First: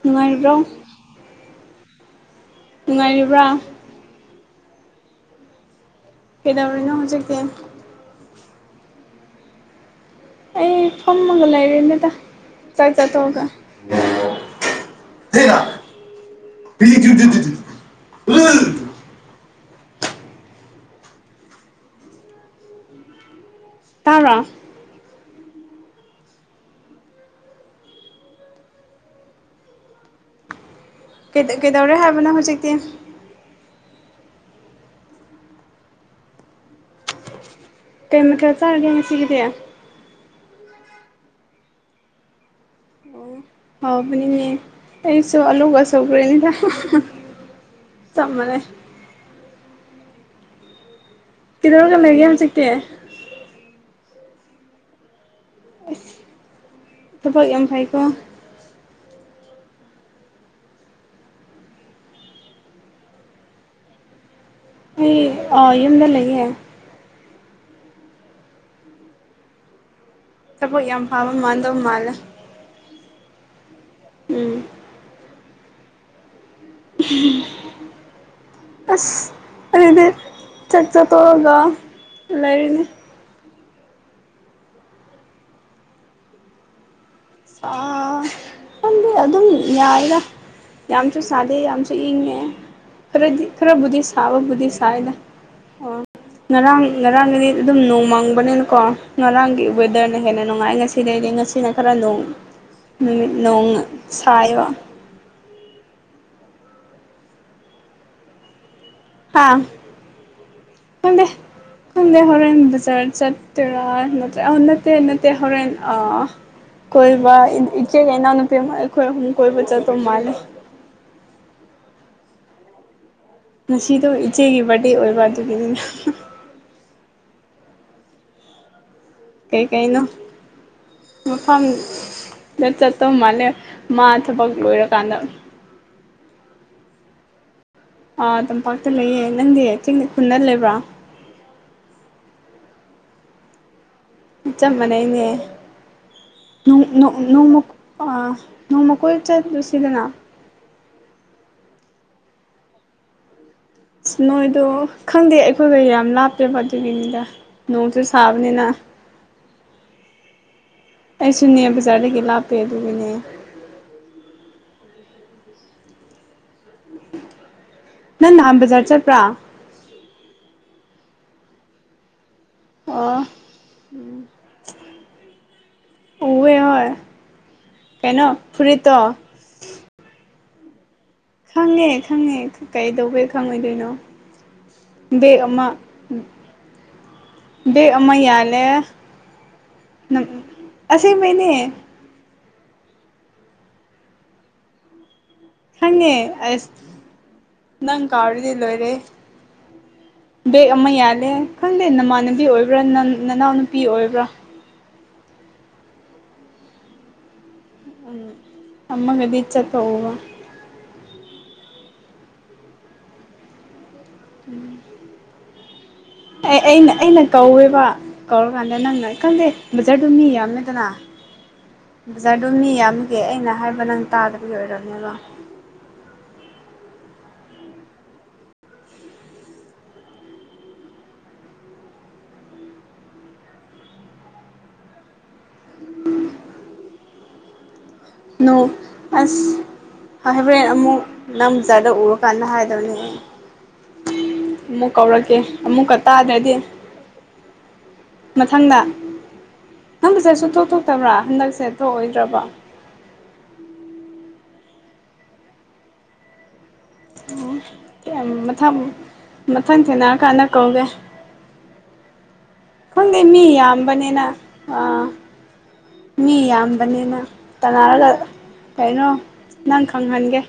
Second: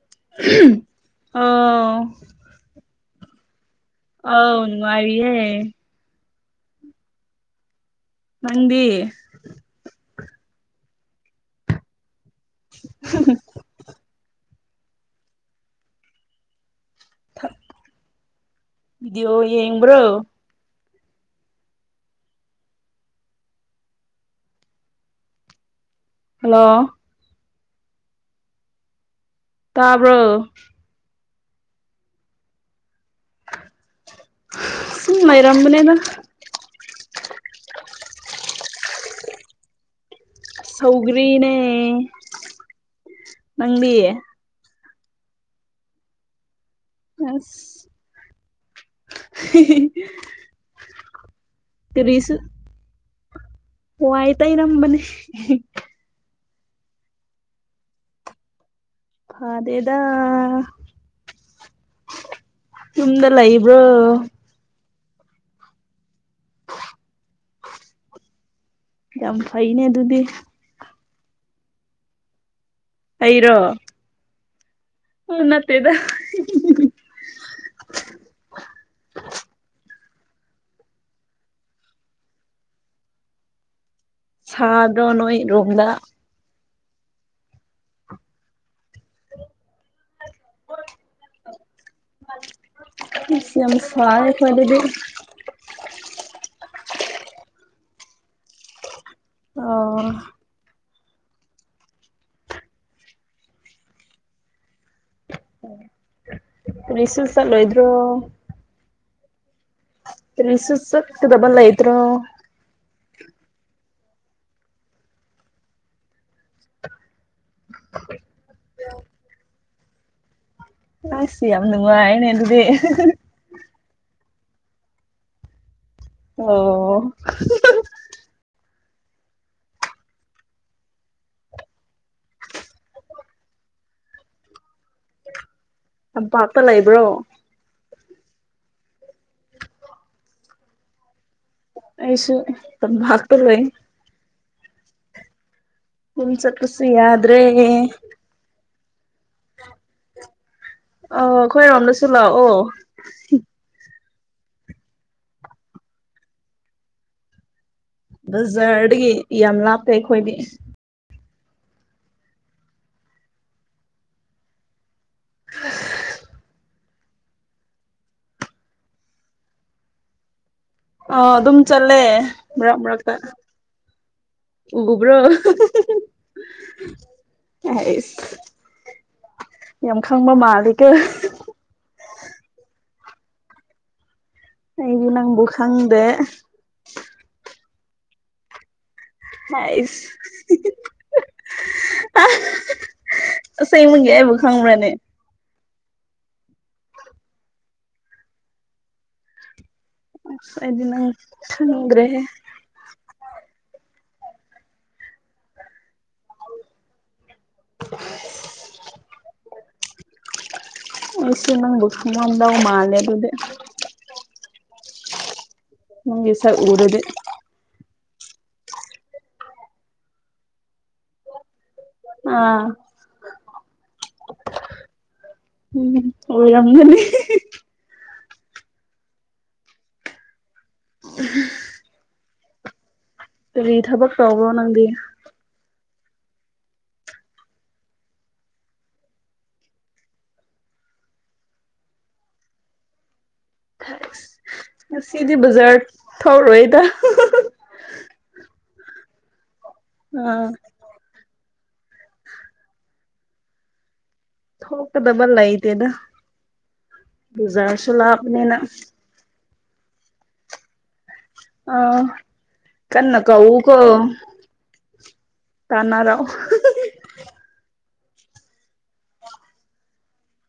ꯅꯨꯡꯉꯥꯏꯔꯤꯕ꯭ꯔꯣ ꯑꯣ ꯅꯨꯡꯉꯥꯏꯔꯤꯕ꯭ꯔꯥ ꯑꯧꯅꯥꯏꯌꯦꯦ ꯀꯩꯗꯧꯔꯤꯅꯣ ꯍꯧꯖꯤꯛꯇꯤ ꯃꯗꯤ ꯑꯩ ꯐꯝꯃꯒ ꯂꯩꯔꯦꯅꯦꯗ ꯆꯥꯛ ꯆꯠꯊꯣꯛꯑꯒ ꯕꯤꯗꯤꯑꯣ ꯌꯦꯡꯕ꯭ꯔꯣ ꯇꯥꯔꯣ ꯍꯜꯂꯣ ꯇꯥꯕ꯭ꯔꯣ ꯀꯩꯗꯧꯔꯦ ꯍꯥꯏꯕꯣ ꯍꯧꯖꯤꯛꯇꯤ ꯁꯃꯔꯝꯝꯕꯅꯦꯗ ꯀꯩ ꯃꯊꯦꯜ ꯆꯔꯒꯦ ꯉꯥꯁꯤꯒꯤꯗꯤ ꯁꯧꯒ꯭ꯔꯤꯅꯦ ꯑꯣ ꯅꯪꯗꯤ ꯍꯥꯎꯕꯅꯦ ꯑꯩꯁꯨ ꯑꯂꯨꯒ ꯑꯁꯧꯒ꯭ꯔꯅꯤꯗ ꯑꯁ ꯆꯝꯃꯅꯦ [inaudible] ꯀꯗꯧꯔꯒꯝ ꯂꯩꯒꯦ ꯀꯔꯤꯁꯨ ꯍꯧꯖꯤꯛꯇꯦ ꯋꯥꯏ ꯇꯩꯔꯝꯕꯅꯦ ꯑꯁ ꯊꯕꯛ ꯌꯥꯝ ꯐꯩꯀꯣ ꯑꯦꯗ ꯌꯝꯗꯂ ꯏꯕ꯭ꯔꯣ ꯑꯩ ꯌꯨꯝꯗ ꯂꯩꯌꯦꯦ ꯌꯥꯝ ꯐꯩꯅꯦ ꯑꯗꯨꯗꯤ ꯆꯄꯣ ꯌꯥꯝ ꯐꯥꯕ ꯃꯥꯟꯗꯧ ꯃꯥꯜꯂ ꯑꯩꯔꯣ ꯎꯝ ꯎ ꯅꯠꯇꯦꯗ ꯎꯝ ꯑꯁ ꯑꯗꯨꯗꯤ ꯆꯠ ꯆꯠꯇꯣꯛꯑꯒ ꯂꯩꯔꯤꯅꯤ ꯁꯥꯗ꯭ꯔꯣ ꯅꯣꯏ ꯔꯣꯝꯗ ꯑ ꯈꯗꯤ ꯑꯗꯨꯝ ꯌꯥꯏꯔ ꯌꯥꯝꯁꯨ ꯁꯥꯗꯦ ꯌꯥꯝꯁꯨ ꯏꯪꯉꯦ ꯈꯔꯗꯤ ꯑꯁ ꯌꯥꯝ ꯈꯔꯕꯨꯙꯗꯤ ꯁꯥꯏ ꯁꯥꯕ ꯕꯨꯙꯤ ꯑꯩꯈꯣꯏꯗꯗꯤ ꯁꯥꯏꯗ ꯑꯣ ꯉꯔꯥꯡ ꯉꯔꯥꯡꯒꯤꯅꯤ ꯑꯗꯨꯝ ꯅꯣꯡꯃꯥꯡꯕꯅꯤꯅꯀꯣ ꯉꯔꯥꯡꯒꯤ ꯑꯣ ꯋꯦꯗꯔꯅ ꯍꯦꯟꯅ ꯅꯨꯡꯉꯥꯏ ꯉꯁꯤꯗꯩꯗꯤ ꯉꯁꯤꯅ ꯈꯔ ꯅꯣꯡ ꯅꯨꯃꯤꯠ ꯅꯣꯡ ꯁꯥꯏꯕ ꯀꯔꯤꯁꯨ ꯆꯠꯂꯣꯏꯗ꯭ꯔꯣ ꯍꯥꯥ ꯀꯔꯤꯁꯨ ꯈꯪꯗꯦ ꯆꯠꯀꯗꯕ ꯂꯩꯇ꯭ꯔꯣ ꯈꯪꯗꯦ ꯍꯣꯔꯦꯟ ꯕꯖꯥꯔ ꯆꯠ ꯇꯣꯏꯔꯥ ꯅꯠꯇ꯭ꯔ ꯑꯣ ꯅꯠꯇꯦ ꯅꯠꯇꯦ ꯍꯣꯔꯦꯟ ꯑ ꯀꯣꯏꯕ ꯏꯟ ꯏꯆꯦꯒ ꯏꯅꯥꯎ ꯅꯨꯄꯤ ꯑꯃ ꯑꯩꯈꯣꯏ ꯑꯍꯨꯝ ꯀꯣꯏꯕ ꯆꯠꯇꯧ ꯃꯥꯜꯂꯦ ꯑꯁ ꯌꯥꯝ ꯅꯨꯡꯉꯥꯏꯅꯦ ꯑꯗꯨꯗꯤ ꯉꯁꯤꯗꯣ ꯏꯆꯦꯒꯤ ꯕꯥꯔ꯭ꯠꯗꯦ ꯑꯣꯏꯕ ꯑꯗꯨꯒꯤꯅꯤꯅꯦ ꯑꯣ ꯀꯩ ꯀꯩꯅꯣ ꯃꯐꯝꯗ ꯆꯠꯇꯧ ꯃꯥꯜꯂꯦ ꯃꯥ ꯊꯕꯛ ꯂꯣꯏꯔꯀꯥꯟꯗ ꯇꯝꯄꯥꯛꯇ ꯂꯩꯕ꯭ꯔꯣ ꯑꯥ ꯇꯝꯄꯥꯛꯇ ꯂꯩꯌꯦ ꯅꯪꯗꯤ ꯆꯤꯡꯗ ꯈꯨꯟꯗ ꯂꯩꯕ꯭ꯔꯥ ꯑꯩꯁꯨ ꯇꯝꯕꯥꯛꯇ ꯂꯩ ꯆꯞ ꯃꯥꯟꯅꯩꯅꯦ ꯌꯨꯝ ꯅꯣꯡ ꯆꯠꯄꯁꯨ ꯅꯣꯛ ꯌꯥꯗ꯭ꯔꯦ ꯅꯣꯡꯃꯨꯛ ꯑ ꯅꯣꯡꯃ ꯀꯣꯏ ꯆꯠꯂꯨꯁꯤꯗꯅ ꯑꯧ ꯑꯩꯈꯣꯏꯔꯣꯝꯗꯁꯨ ꯂꯥꯛꯑꯣ ꯑꯁ ꯅꯣꯏꯗꯣ ꯈꯪꯗꯦ ꯑꯩꯈꯣꯏꯒ ꯌꯥꯝ ꯂꯥꯞꯄꯦꯕ ꯑꯗꯨꯒꯤꯅꯤꯗꯥ ꯕꯖꯥꯔꯗꯒꯤ ꯌꯥꯝ ꯂꯥꯞꯇꯦ ꯑꯩꯈꯣꯏꯗꯤ ꯑꯩꯁꯨꯅꯦ ꯕꯖꯥꯔꯗꯒꯤ ꯂꯥꯞꯄꯦ ꯑꯗꯨꯒꯤꯅꯦ ꯅꯪ ꯅꯍꯥꯟ ꯕꯖꯥꯔ ꯆꯠꯄ꯭ꯔꯥ ꯑ ꯑꯗꯨꯝ ꯆꯠꯂꯦ ꯃꯔꯛ ꯃꯔꯛꯇ ꯑꯣ ꯎꯕ꯭ꯔꯣ ꯍꯣꯏ ꯍꯣꯏ ꯑꯩꯁ ꯀꯩꯅꯣ ꯐꯨꯔꯤꯠꯇꯣ ꯌꯥꯝ ꯈꯪꯕ ꯃꯥꯜꯂꯤꯀꯣ ꯈꯪꯉꯦ ꯈꯪꯉꯦ ꯀꯩꯗꯧꯕꯩ ꯈꯪꯉꯣꯏꯗꯣꯏꯅꯣ ꯑꯩꯗꯤ ꯕꯦꯛ ꯅꯪꯕꯨ ꯑꯃ ꯈꯪꯗꯦ ꯕꯦꯛ ꯑꯃ ꯌꯥꯜꯂꯦ ꯑꯩꯁ ꯅꯪ ꯑꯁꯦꯡꯕꯩꯅꯦ ꯑꯁꯦꯡꯕꯒꯤ ꯑꯩꯕꯨ ꯈꯪꯕ꯭ꯔꯥꯅꯦ ꯈꯪꯉꯦ ꯑꯁ ꯅꯪ ꯀꯥꯎꯔꯗꯤ ꯂꯣꯏꯔꯦꯍꯦ ꯑꯁ ꯕꯦꯛ ꯑꯩꯗꯤ ꯑꯃ ꯅꯪ ꯌꯥꯜꯂꯦ ꯈꯪꯗꯦ ꯈꯪꯗ꯭ꯔꯦꯍꯦ ꯅꯃꯥꯟꯅꯕꯤ ꯑꯣꯏꯕ꯭ꯔꯥ ꯅ ꯅꯅꯥꯎꯅꯨꯄꯤ ꯑꯣꯏꯕ꯭ꯔꯥ ꯎꯝ ꯑꯃꯒꯗꯤ ꯆꯠꯄ ꯎꯕ ꯑꯩꯁꯨ ꯅꯪꯕꯨ ꯈꯪꯉꯝꯗꯧ ꯃꯥꯜꯂꯦ ꯑꯗꯨꯗꯤ ꯎꯝ ꯅꯪꯒꯤ ꯁꯛ ꯑꯩ ꯑꯩꯅ ꯎꯔꯗꯤ ꯑꯩꯅ ꯀꯧꯋꯦꯕ ꯀꯧꯔꯀꯥꯟꯗ ꯅꯪꯅ ꯈꯪꯗꯦ ꯕꯖꯥꯔꯗꯣ ꯃꯤ ꯌꯥꯝꯃꯦꯗꯅ ꯕꯖꯥꯔꯗꯣ ꯑꯥ ꯃꯤ ꯌꯥꯝꯕꯒꯤ ꯑꯩꯅ ꯍꯥꯏꯕ ꯅꯪ ꯇꯥꯗꯕꯒꯤ ꯑꯣꯏꯔꯝꯅꯦꯕ ꯎꯝ ꯑꯣꯏꯔꯝꯒꯅꯤ ꯀꯗꯤ ꯊꯕꯛ ꯇꯧꯕ꯭ꯔꯣ ꯅꯪꯗꯤ [inaudible] ꯅꯣꯛ ꯑꯁ ꯑꯍꯥꯏꯕ꯭ꯔꯦꯟ ꯑꯃꯨꯛ ꯅꯪ ꯕꯖꯥꯔꯗ ꯎꯔ ꯀꯥꯟꯗ ꯍꯥꯏꯗꯕꯅꯦ ꯑꯃꯨꯛ ꯉꯁꯤꯗꯤ ꯀꯧꯔꯛꯀꯦ ꯕꯖꯥꯔ ꯑꯃꯨꯛꯀ ꯇꯥꯗ꯭ꯔꯗꯤ ꯊꯧꯔꯣꯏꯗ ꯃꯊꯪꯗ ꯅꯪ ꯕꯥꯖꯔ ꯑꯥ ꯁꯨꯊꯣꯛ ꯊꯣꯛꯇꯕ꯭ꯔꯥ ꯍꯟꯗꯛꯁꯦ ꯊꯣꯛꯑꯣꯏꯗ꯭ꯔꯕ ꯊꯣꯛꯀꯗꯕ ꯂꯩꯇꯦꯗ ꯕꯨꯖꯥꯔꯁꯨ ꯂꯥꯞꯄꯅꯤꯅ ꯃꯊꯪ ꯃꯊꯪ ꯊꯦꯡꯅꯔ ꯀꯥꯟꯅ ꯀꯧꯒꯦ ꯑꯥ ꯀꯟꯅ ꯈꯪꯗꯦ ꯃꯤ ꯀꯧ ꯀꯣ ꯌꯥꯝꯕꯅꯤꯅ ꯑꯥ ꯃꯤ ꯌꯥꯝꯕꯅꯤꯅ ꯇꯥꯟꯅꯔꯒ ꯀꯩꯅꯣ ꯅꯪ ꯈꯪꯍꯟꯒꯦ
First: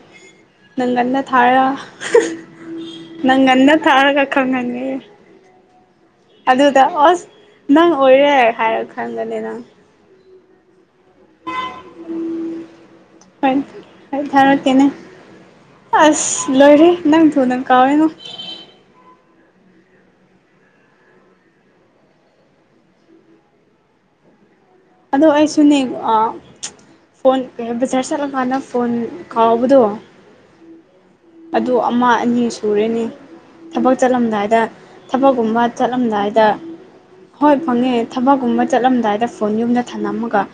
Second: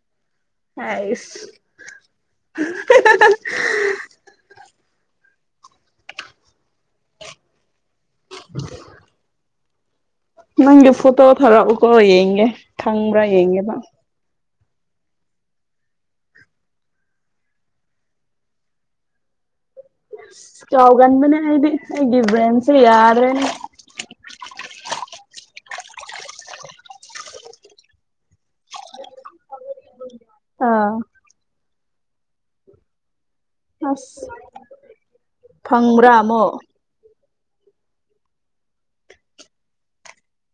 ꯅꯪꯒꯟꯗ ꯍꯥꯏꯁ ꯊꯥꯔꯒ ꯅꯪꯒꯟꯗ ꯊꯥꯔꯒ ꯈꯪꯍꯟꯒꯦ ꯑꯗꯨꯗ ꯑꯁ ꯅꯪ ꯑꯣꯏꯔꯦ ꯍꯥꯏꯔ ꯈꯟꯒꯅꯤ ꯅꯪ ꯅꯪꯒꯤ ꯐꯣꯇꯣ ꯊꯔꯛꯎꯀꯣ ꯌꯦꯡꯒꯦ ꯈꯪꯕ꯭ꯔꯥ ꯍꯣꯏ ꯌꯦꯡꯒꯦꯕ ꯍꯣꯏ ꯊꯥꯔꯛꯀꯦꯅꯦ ꯑꯁ ꯂꯣꯏꯔꯦ ꯅꯪ ꯊꯨꯅ ꯀꯥꯎꯔꯦꯉꯣ ꯀꯥꯎꯒꯟꯕꯅꯦ ꯑꯩꯗꯤ ꯑꯩꯒꯤ ꯕ꯭ꯔꯦꯟꯁꯦ ꯌꯥꯗ꯭ꯔꯦꯅꯦ ꯑꯗꯣ ꯑꯩꯁꯨꯅꯦ ꯑ ꯐꯣꯟ ꯕꯖꯔ ꯆꯠꯂ ꯀꯥꯟꯅ ꯐꯣꯟ ꯀꯥꯎꯕꯗꯣ ꯑꯥ ꯑꯗꯨ ꯑꯃ ꯑꯅꯤ ꯁꯨꯔꯦꯅꯤ ꯊꯕꯛ ꯑꯁ ꯆꯠꯂꯝꯗꯥꯏꯗ ꯊꯕꯛꯀꯨꯝꯕ ꯐꯪꯕ꯭ꯔꯥ ꯆꯠꯂꯝꯗꯥꯏꯗ ꯑꯃꯨꯛ ꯍꯣꯏ ꯐꯪꯉꯦ ꯊꯕꯛꯀꯨꯝꯕ ꯆꯠꯂꯝꯗꯥꯏꯗ ꯐꯣꯟ ꯌꯨꯝꯗ ꯊꯅꯝꯃꯥꯒ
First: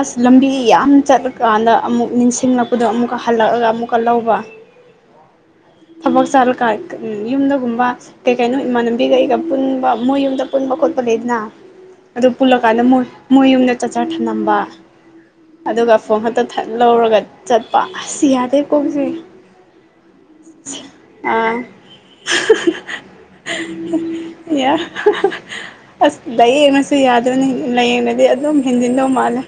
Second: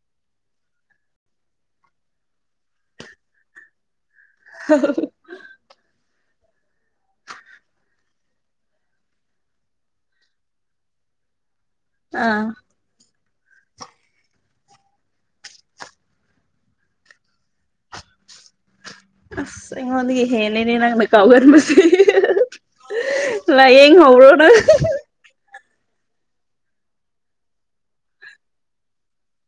ꯑꯁ ꯂꯝꯕꯤ ꯌꯥꯝ ꯆꯠꯂꯀꯥꯟꯗ ꯑꯃꯨꯛ ꯅꯤꯡꯁꯤꯡꯂꯛꯄꯗꯣ ꯑꯃꯨꯛꯀ ꯍꯜꯂꯛꯑꯒ ꯑꯃꯨꯛꯀ ꯂꯧꯕ [unintelligible] ꯊꯕꯛ ꯆꯠꯂꯀꯥꯟ ꯌꯨꯝꯗꯒꯨꯝꯕ ꯀꯩ ꯀꯩꯅꯣ ꯏꯃꯥꯟꯅꯕꯤꯒ ꯑꯩꯒ ꯄꯨꯟꯕ ꯃꯣꯏ ꯌꯨꯝꯗ ꯄꯨꯟꯕ ꯈꯣꯠꯄ ꯂꯩꯗꯅ ꯑꯗꯨ ꯑꯥ ꯄꯨꯜꯂꯀꯥꯟꯗ ꯃꯣꯏ ꯃꯣꯉꯏ ꯌꯨꯝꯗ ꯆꯥꯆꯔ ꯊꯅꯝꯕ ꯑꯗꯨꯒ ꯐꯣꯟ ꯈꯛꯇ ꯊꯠ ꯂꯧꯔꯒ ꯆꯠꯄ ꯑꯁ ꯌꯥꯗꯦ ꯀꯣꯛꯁꯦ ꯑꯁ ꯑꯩꯉꯣꯟꯗꯥꯒꯤ ꯍꯦꯟꯂꯦꯅꯦ ꯅꯪꯅ ꯑꯥ ꯀꯥꯎꯒꯟꯕꯁꯦ ꯂꯥꯏꯌꯦꯡ ꯍꯧꯔꯣ ꯅꯪ ꯌꯥ ꯑꯁ ꯂꯥꯏꯌꯦꯡꯉꯁꯨ ꯌꯥꯗꯦꯅꯦ ꯂꯥꯏꯌꯦꯡꯗꯗꯤ ꯑꯗꯨꯝ ꯍꯦꯟꯖꯤꯟꯗꯧ ꯃꯥꯜꯂꯦ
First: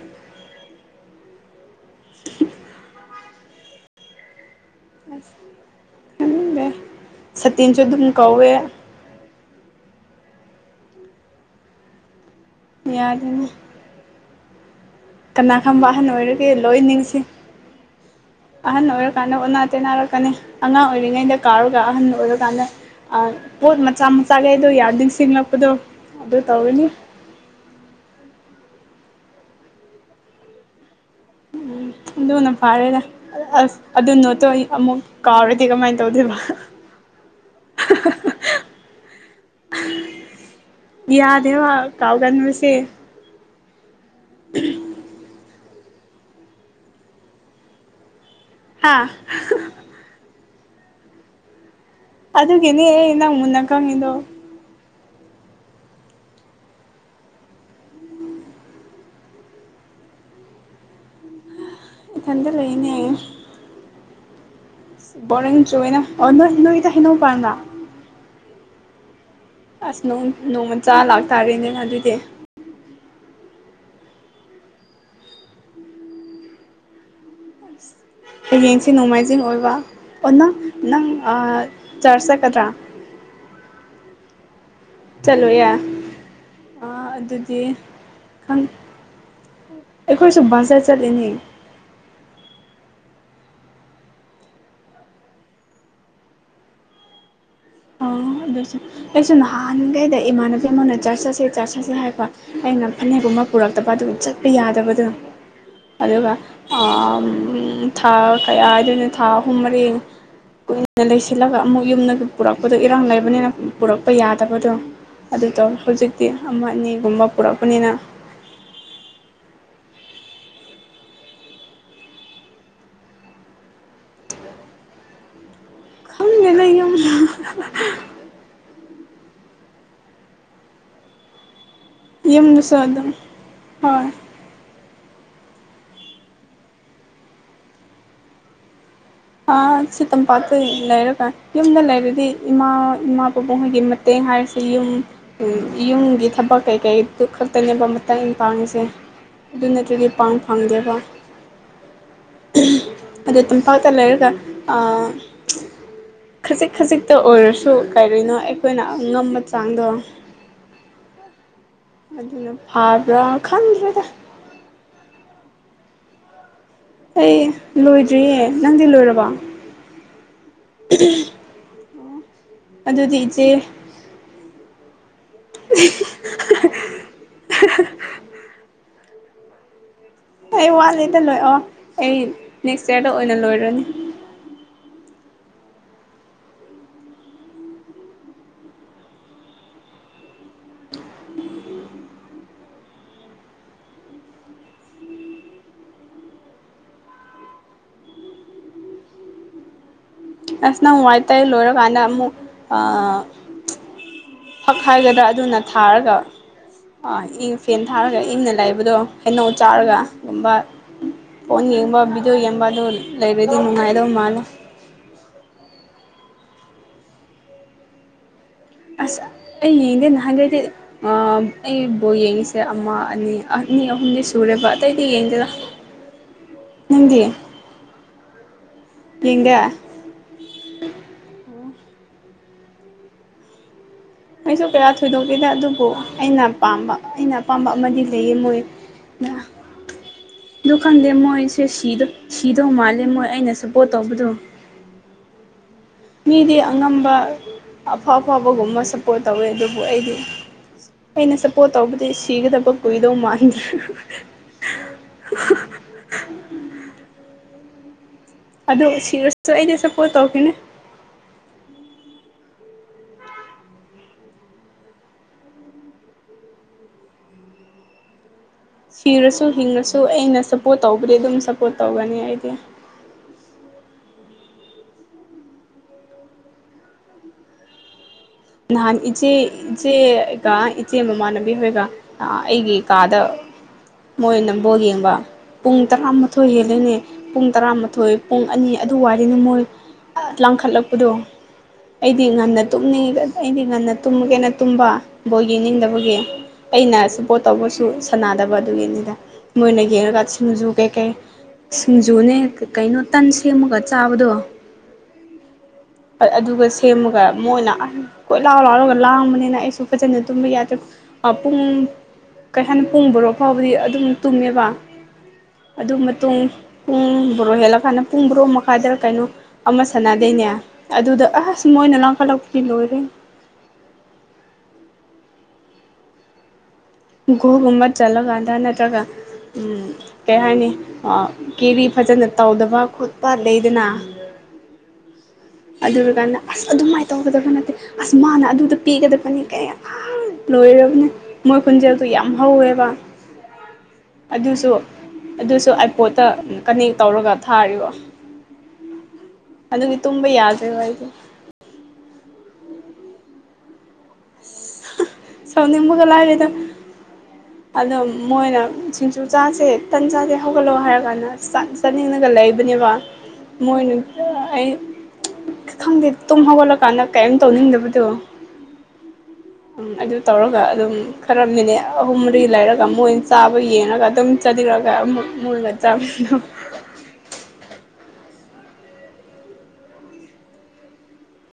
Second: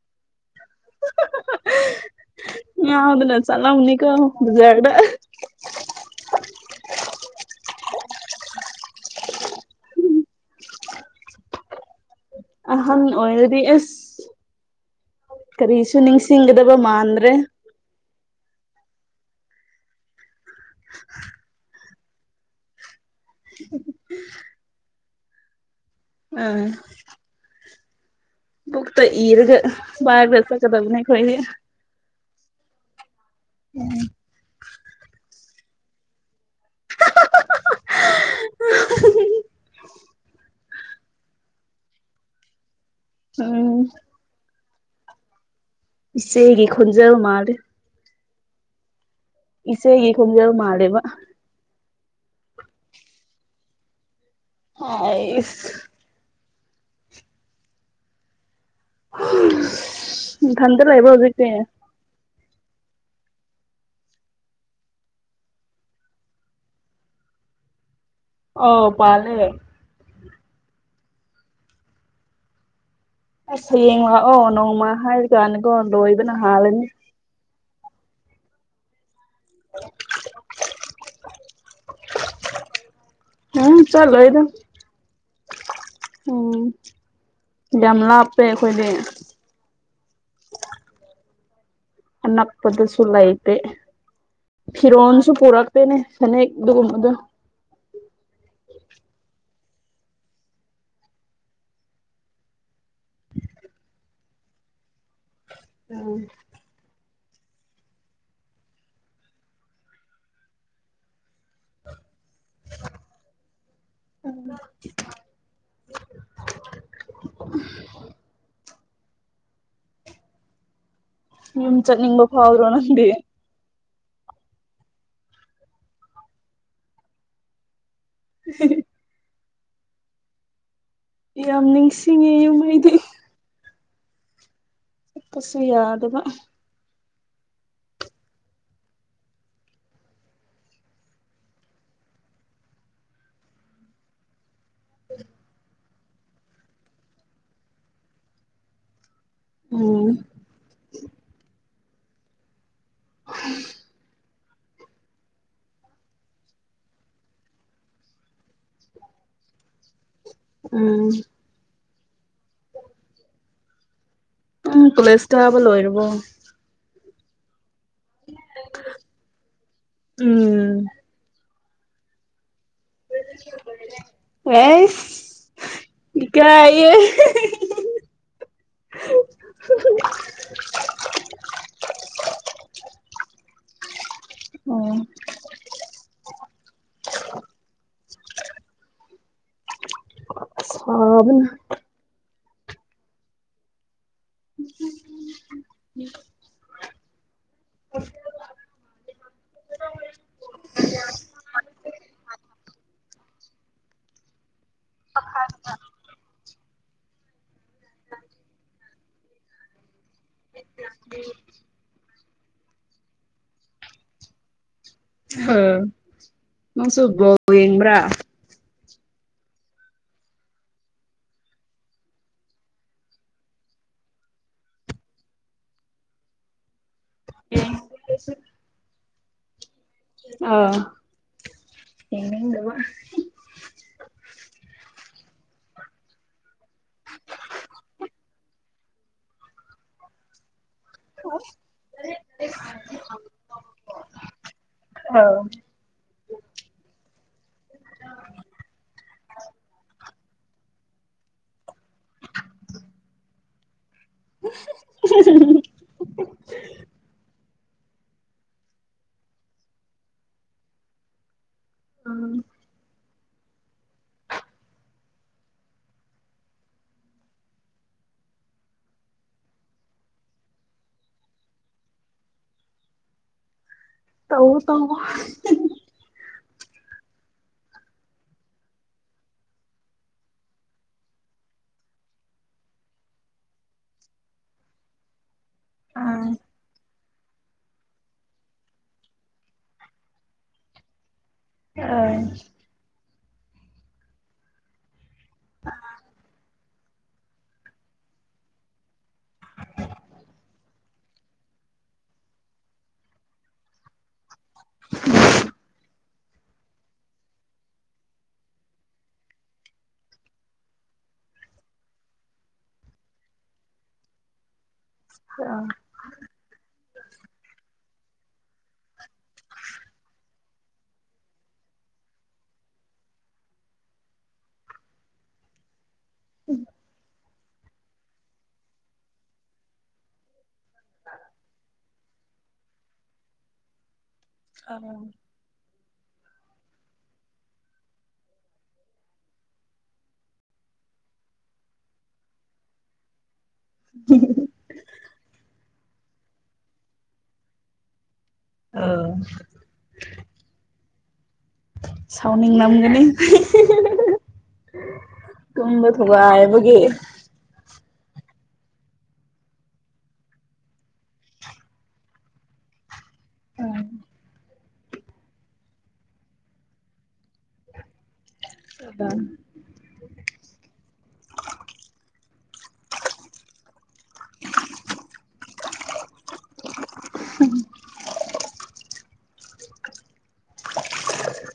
ꯉꯥꯎꯗꯅ ꯆꯠꯂꯝꯅꯤꯀꯣ ꯕꯖꯥꯔꯗ ꯇꯥꯅꯤꯗꯦ ꯁꯇꯤꯟꯁꯨ ꯑꯗꯨꯝ ꯀꯧꯋꯦ ꯑꯍꯟ ꯌꯥꯗꯣꯏꯅꯤ ꯑꯣꯏꯔꯗꯤ ꯑꯁ ꯀꯅꯥ ꯈꯪꯕ ꯀꯔꯤꯁꯨ ꯑꯍꯟ ꯑꯣꯏꯔꯒꯦ ꯅꯤꯡꯁꯤꯡꯒꯗꯕ ꯂꯣꯏ ꯅꯤꯡꯁꯤ ꯃꯥꯟꯗ꯭ꯔꯦ ꯑꯍꯟ ꯑꯣꯏꯔꯀꯥꯟꯗ ꯑꯣꯅꯥ ꯇꯦꯟꯅꯔꯛꯀꯅꯤ ꯑꯉꯥꯡ ꯑꯣꯏꯔꯤꯉꯩꯗ ꯀꯥꯎꯔꯒ ꯑꯍꯟ ꯑꯣꯏꯔꯀꯥꯟꯗ ꯑ ꯄꯣꯠ ꯃꯆꯥ ꯃꯆꯥꯒꯩꯗꯣ ꯌꯥꯝ ꯅꯤꯡꯁꯤꯂꯛꯄꯗꯣ ꯑꯗꯨ ꯑꯥ ꯇꯧꯔꯅꯤ ꯄꯨꯛꯇꯥ ꯏꯔꯒ [unintelligible] ꯆꯠꯀꯗꯕꯅꯦ ꯑꯩꯈꯣꯏꯗꯤ ꯎꯝ ꯑꯗꯨꯅ ꯐꯥꯔꯦꯗ ꯑꯁ ꯑꯗꯨꯅꯣꯠꯇꯣ ꯑꯩ ꯑꯃꯨꯛ ꯀꯥꯎꯔꯗꯤ ꯀꯃꯥꯏ ꯇꯧꯗꯣꯏꯕ ꯌꯥꯗꯦꯕ ꯀꯥꯎꯒꯕꯁꯤ [unintelligible] ꯏꯆꯦꯒꯤ ꯈꯨꯟꯖꯦꯜ ꯃꯥꯜꯂꯤ ꯍꯥꯥ [unintelligible] ꯏꯆꯦꯒꯤ ꯈꯣꯟꯖꯦꯜ ꯃꯥꯜꯂꯦꯕ ꯑꯗꯨꯒꯤꯅꯦ ꯑꯩ ꯅꯪ ꯃꯨꯟꯅꯥ ꯈꯪꯏꯗꯣ ꯍꯥꯏꯁ [unintelligible] ꯅꯊꯟꯇ ꯂꯩꯕ꯭ꯔꯣ ꯍꯧꯖꯤꯛꯇꯤ ꯏꯊꯟꯗ ꯂꯩꯅꯦ ꯕꯣꯔꯤꯡꯁꯨꯋꯦꯅ ꯑꯣ ꯅꯣꯏ ꯅꯣꯏꯗ ꯍꯩꯅꯧ ꯄꯥꯟꯕ꯭ꯔꯥ ꯑꯣ ꯄꯥꯜꯂꯦ ꯑꯁ ꯅꯣꯡ ꯅꯣꯡꯃꯥ ꯆꯥ ꯂꯥꯛꯇꯥꯔꯦꯅꯦ ꯑꯗꯨꯗꯤ ꯑꯁ ꯍꯌꯦꯡ ꯂꯥꯛꯑꯣ ꯅꯣꯡꯃ ꯍꯥꯏꯔꯤꯀꯥꯟꯗꯀꯣ ꯂꯣꯏꯕꯅ ꯍꯥꯜꯂꯅꯤ ꯍꯌꯦꯡꯁꯤ ꯅꯣꯡꯃꯥꯏꯖꯤꯡ ꯑꯣꯏꯕ ꯑꯣ ꯅꯪ ꯅꯪ ꯑꯥ ꯆꯔꯁ ꯆꯠꯀꯗ꯭ꯔꯥ ꯎꯝ ꯆꯠꯂꯣꯏꯗ ꯆꯠꯂꯣꯏꯌꯦ ꯎꯝ ꯑꯗꯨꯗꯤ ꯌꯥꯝ ꯂꯥꯞꯄꯦ ꯈꯪ ꯑꯩꯈꯣꯏꯗꯤ ꯑꯩꯈꯣꯏꯁꯨ ꯕꯖꯥꯔ ꯆꯠꯂꯤꯅꯤ ꯑꯅꯛꯄꯗꯁꯨ ꯂꯩꯇꯦ ꯐꯤꯔꯣꯟꯜꯁꯨ ꯄꯨꯔꯛꯇꯦꯅꯦ ꯐꯅꯦꯛ ꯑꯗꯨꯒꯨꯝꯕꯗꯣ ꯑꯣ ꯑꯗꯨꯁꯨ ꯑꯩꯁꯨ ꯅꯍꯥꯟꯒꯩꯗ ꯏꯃꯥꯟꯅꯕꯤ ꯑꯃꯅ ꯆꯔꯁ ꯆꯠꯁꯦ ꯆꯔꯁ ꯆꯠꯁꯦ ꯍꯥꯏꯕ ꯑꯩꯅ ꯐꯅꯦꯛꯒꯨꯝꯕ ꯄꯨꯔꯛꯇꯕ ꯑꯗꯨ ꯆꯠꯄ ꯌꯥꯗꯕꯗꯨ ꯑꯗꯨꯒ ꯑꯥ ꯊꯥ ꯀꯌꯥ ꯍꯥꯏꯗꯣꯏꯅꯣ ꯊꯥ ꯑꯍꯨꯝ ꯃꯔꯤ ꯀꯨꯏꯅ ꯂꯩꯁꯤꯜꯂꯒ ꯑꯃꯨꯛ ꯌꯨꯝꯗ ꯄꯨꯔꯛꯄꯗꯣ ꯏꯔꯥꯡ ꯂꯩꯕꯅꯤꯅ ꯄꯨꯔꯛꯄ ꯌꯥꯗꯕꯗꯣ ꯑꯗꯨ ꯇꯧꯋꯦ ꯍꯧꯖꯤꯛꯇꯤ ꯑꯃ ꯑꯅꯤꯒꯨꯝꯕ ꯄꯨꯔꯛꯄꯅꯤꯅ ꯌꯨꯝ ꯆꯠꯅꯤꯡꯕ ꯐꯥꯎꯗ꯭ꯔꯣ ꯅꯪꯗꯤ ꯍꯒ ꯂꯩ ꯌꯨꯝ ꯎ ꯌꯥꯝ ꯌꯥꯝ ꯅꯤꯡꯁꯤ ꯌꯦꯝ ꯁꯥ ꯑꯗꯨ ꯍꯣꯏ ꯀꯁꯨ ꯌꯥ ꯑꯗꯨꯒꯕ ꯁꯤ ꯇꯝꯄꯥꯛꯇ ꯂꯩꯔꯒ ꯌꯨꯝꯗ ꯂꯩꯔꯗꯤ ꯏꯃꯥ ꯏꯃꯥ ꯄꯕꯕꯨꯡꯈꯣꯏꯒꯤ ꯃꯇꯦꯡ ꯍꯥꯏꯔꯁ ꯌꯨꯝ ꯌꯨꯝꯒꯤ ꯊꯕꯛ ꯀꯩꯀꯩꯗꯨ ꯈꯛꯇꯅꯦꯕ ꯃꯇꯦꯡ ꯏ ꯄꯥꯡꯉꯤꯁꯦ ꯑꯗꯨ ꯅꯠꯇ꯭ꯔꯗꯤ ꯎꯝ ꯄꯥꯡ ꯐꯪꯗꯦꯕ ꯑꯗꯣ ꯇꯝꯄꯥꯛ ꯇꯂꯔꯒ ꯈꯖꯤꯛ ꯈꯖꯤꯛꯇ ꯑꯣꯏꯔꯁꯨ ꯀꯔꯤꯅꯣ ꯑꯩꯈꯣꯏꯅ ꯉꯝꯕ ꯆꯥꯡꯗꯣ ꯎꯝ ꯑꯗꯨꯅ ꯐꯕ꯭ꯔꯥ ꯈꯟꯗ꯭ꯔꯗ ꯎꯝ ꯀꯂꯦꯖ ꯊꯕ ꯂꯣꯏꯔꯔꯕ ꯑꯩ ꯂꯣꯏꯗ꯭ꯔꯤꯌꯦ ꯅꯪꯗꯤ ꯂꯣꯏꯔꯕꯣ ꯎꯝ ꯑꯗꯨꯗꯤ ꯏꯆꯦ ꯑꯦꯁ ꯏꯀꯥꯏꯌꯦ [inaudible] ꯎ ꯑꯩ ꯋꯥꯠꯂꯦꯗ ꯂꯣꯏ ꯑꯣ ꯑꯩ ꯅꯦꯛꯁ ꯏꯔꯗ ꯑꯣꯏꯅ ꯂꯣꯏꯔꯅꯤ ꯑꯣ ꯁꯥꯕꯅ ꯎꯝ ꯑꯁ ꯅ ꯉꯥꯏꯇꯩ ꯂꯣꯏꯔꯀꯥꯟꯗ ꯑꯃꯨꯛ ꯑ ꯐꯛ ꯍꯥꯏꯒꯗ꯭ꯔꯥ ꯑꯗꯨꯅ ꯊꯥꯔꯒ ꯑ ꯏꯪ ꯐꯦꯟ ꯊꯥꯔꯒ ꯏꯪꯅ ꯂꯥꯛꯏꯕꯗꯣ ꯍꯦꯩꯅꯧ ꯆꯥꯔꯒ ꯒꯨꯝꯕ ꯐꯣꯟ ꯌꯦꯡꯕ ꯕꯤꯤꯗꯤꯑꯣ ꯌꯦꯡꯕ ꯑꯗꯨ ꯂꯩꯔꯗꯤ ꯅꯨꯡꯉꯥꯏꯗꯧ ꯃꯥꯜꯂꯦ ꯍ ꯅꯪꯁꯨꯣꯕ ꯌꯦꯡꯕ꯭ꯔꯥ ꯑꯁ ꯑꯩ ꯌꯦꯡꯗꯦ ꯅꯍꯥꯟꯒꯩꯗꯤ ꯑꯩꯕꯨꯕ ꯌꯦꯡꯉꯤꯁꯦ ꯑꯃ ꯑꯅꯤ ꯑꯅꯤ ꯑꯍꯨꯝꯗꯤ ꯁꯨꯔꯦꯕ ꯑꯇꯩꯗꯤ ꯌꯦꯡꯗꯦꯗ ꯅꯤꯡꯗꯤ ꯌꯦꯒ ꯑ ꯌꯦꯉꯕ ꯑꯩꯁꯨ ꯀꯌꯥ ꯊꯣꯏꯗꯣꯛꯀꯦꯗ ꯑꯗꯨꯕꯨ ꯑꯩꯅ ꯄꯥꯝꯕ ꯑꯩꯅ ꯑꯄꯥꯝꯕ ꯑꯃꯗꯤ ꯂꯩꯌꯦ ꯃꯣꯏ [unintelligible] ꯑ ꯈꯪꯗꯦ ꯃꯣꯏꯁꯦꯗ ꯁꯤꯗꯧ ꯃꯥꯜꯂꯦ ꯃꯣꯏ ꯑꯩꯅ ꯁꯞꯄꯣꯔꯠ ꯇꯧꯕꯗꯣ ꯑꯥꯎ ꯃꯤꯗꯤ ꯑꯉꯝꯕ ꯑꯐꯥꯎ ꯑꯐꯥꯎꯕꯒꯨꯝꯕ ꯁꯄꯣꯔꯠ ꯇꯧꯋꯦ ꯑꯗꯨꯕꯨ ꯑꯩꯗꯤ ꯑꯩꯅ ꯁꯞꯄꯣꯔꯠ ꯇꯧꯕꯗꯤ ꯁꯤꯒꯗꯕ ꯀꯨꯏꯗꯧ ꯃꯥꯟꯗ꯭ꯔꯦ [inaudible] ꯑꯗꯨꯗ ꯁꯤꯔꯁꯁꯨ ꯑꯩꯗꯤ ꯁꯞꯄꯣꯔꯠ ꯇꯧꯈꯤꯦꯅꯦ ꯎꯝ ꯁꯤꯔꯁꯨ ꯍꯤꯡꯉꯁꯨ ꯑꯩꯅ ꯁꯞꯄꯣꯔꯠ ꯇꯧꯕꯗꯤ ꯑꯗꯨꯝ ꯁꯞꯄꯣꯔꯠ ꯇꯧꯒꯅꯤ ꯑꯩꯗꯤ ꯇꯧꯑꯣ ꯇꯧꯑꯣ ꯅꯍꯥꯟ ꯏꯆꯦ ꯏꯆꯦꯒ ꯏꯆꯦ ꯃꯃꯥꯟꯅꯕꯤ ꯍꯣꯏꯒ ꯑꯩꯒꯤ ꯀꯥꯗ ꯃꯣꯏ ꯅꯝꯕꯣ ꯌꯦꯡꯕ ꯄꯨꯡ ꯇꯔꯥꯃꯥꯊꯣꯏ ꯍꯦꯜꯂꯅꯦ ꯄꯨꯡ ꯇꯔꯥꯃꯥꯊꯣꯏ ꯄꯨꯡ ꯑꯅꯤ ꯑꯗꯨ ꯋꯥꯅꯦ ꯃꯣꯏ ꯂꯥꯡꯈꯠꯂꯛꯄꯗꯣ ꯑ ꯑꯩꯗꯤ ꯉꯟꯅ ꯇꯨꯝꯅꯤꯡꯉꯤ ꯑꯩꯗꯤ ꯉꯟꯅ ꯇꯨꯝꯒꯦꯅ ꯇꯨꯝꯕ ꯕꯣ ꯌꯦꯡꯅꯤꯡꯗꯕꯒꯤ ꯑꯩꯅ ꯁꯞꯄꯣꯔꯠ ꯇꯧꯕꯁꯨ ꯁꯥꯟꯅꯗꯕ ꯑꯗꯨꯒꯤꯅꯤꯗ ꯃꯣꯏꯅ ꯌꯦꯡꯉꯒ ꯁꯤꯡꯖꯨ ꯀꯩ ꯀꯩ ꯁꯤꯡꯖꯨꯅꯦ ꯀꯩꯅꯣ ꯇꯟ ꯁꯦꯝꯃꯒ ꯆꯥꯕꯗꯣ ꯑꯗꯨꯒ ꯁꯦꯝꯃꯒ ꯃꯣꯏꯅ ꯑ ꯀꯣꯏ ꯂꯥꯎ ꯂꯥꯎꯔꯒ ꯂꯥꯡꯕꯅꯤꯅ ꯑꯩꯁꯨ ꯐꯖꯅ ꯇꯨꯝꯕ ꯌꯥꯗ꯭ꯔꯦ ꯄꯨꯡ ꯀꯩ ꯍꯥꯏꯅꯤ ꯄꯨꯡ ꯕꯔꯣ ꯐꯥꯎꯕꯗꯤ ꯑꯗꯨꯝ ꯇꯨꯝꯃꯦꯕ [unintelligible] ꯑꯗꯨ ꯃꯇꯨꯡ ꯄꯨꯡ ꯕꯣꯔꯣ ꯍꯦꯜꯂꯀꯥꯟꯗ ꯄꯨꯡ ꯕꯣꯔꯣ ꯃꯈꯥꯗ ꯀꯩꯅꯣ ꯑꯃ ꯁꯥꯟꯅꯗꯩꯅꯦ ꯑꯗꯨꯗ ꯑꯁ ꯃꯣꯏꯅ ꯂꯥꯡꯈꯠꯂꯛꯄꯗꯤ ꯂꯣꯏꯔꯦ꯫ ꯎꯝ ꯒꯨꯒꯨꯝꯕ ꯆꯠꯂꯀꯥꯟꯗ ꯅꯠꯇ꯭ꯔꯒ ꯀꯩ ꯍꯥꯏꯅꯤ ꯀꯦꯔꯤ ꯐꯖꯅ ꯇꯧꯗꯕ ꯈꯣꯠꯄ ꯂꯩꯗꯅ ꯇ꯭ꯕꯔꯥ ꯑꯗꯨꯔꯒꯥꯟꯗ ꯑꯁ ꯑꯗꯨꯃꯥꯏꯅ ꯇꯧꯒꯗꯕ ꯅꯠꯇꯦ ꯑꯁ ꯃꯥꯅ ꯑꯗꯨꯗ ꯄꯤꯒꯗꯕꯅꯤ ꯀꯩ ꯂꯣꯏꯔꯕꯅꯦ ꯃꯣꯏ ꯈꯣꯟꯖꯦꯜꯗꯨ ꯌꯥꯝ ꯍꯧꯋꯦꯕ [inaudible] ꯑꯗꯨꯁꯨ ꯑꯗꯨꯁꯨ ꯑꯥꯏꯄꯣꯠꯇ ꯀꯅꯦꯛ ꯇꯧꯔꯒ ꯊꯥꯔꯤꯕ ꯎꯝ ꯑꯗꯨꯒꯤ ꯇꯨꯝꯕ ꯌꯥꯗ꯭ꯔꯦꯕ ꯑꯩꯗꯣ ꯁꯥꯎꯅꯤꯡ ꯅꯝꯒꯅꯤ꯫ ꯇꯨꯝꯕ ꯁꯥꯎꯅꯤꯡꯕꯒ ꯂꯥꯏꯔꯗ ꯊꯨꯒꯥꯏꯕꯒꯤ꯫ ꯑꯗꯣ ꯃꯣꯏꯅ ꯁꯤꯡꯖꯨ ꯆꯥꯁꯦ ꯇꯟ ꯆꯥꯁꯦ ꯍꯧꯒꯠꯂꯛꯑꯣ ꯍꯥꯏꯔ ꯀꯥꯟꯗ ꯆꯥꯅꯤꯡꯉꯒ ꯂꯩꯕꯅꯦꯕ ꯃꯣꯏꯅ ꯑꯩ ꯈꯪꯗꯦ ꯇꯨꯝ ꯍꯧꯒꯠꯂꯀꯥꯟꯗ ꯀꯔꯤꯝ ꯇꯧꯅꯤꯡꯗꯕꯗꯣ [unintelligible] ꯑꯗꯨ ꯇꯧꯔꯒ ꯑꯗꯨꯝ ꯈꯔ ꯃꯤꯅꯤꯠ ꯑꯍꯨꯝ ꯃꯔꯤ ꯂꯩꯔꯒ ꯃꯣꯏꯅ ꯆꯥꯕ ꯌꯦꯡꯉꯒ ꯑꯗꯨꯝ ꯆꯥꯅꯤꯡꯔꯒ ꯑꯃꯨꯛ ꯃꯣꯏꯅ ꯆꯥꯃꯤ꯫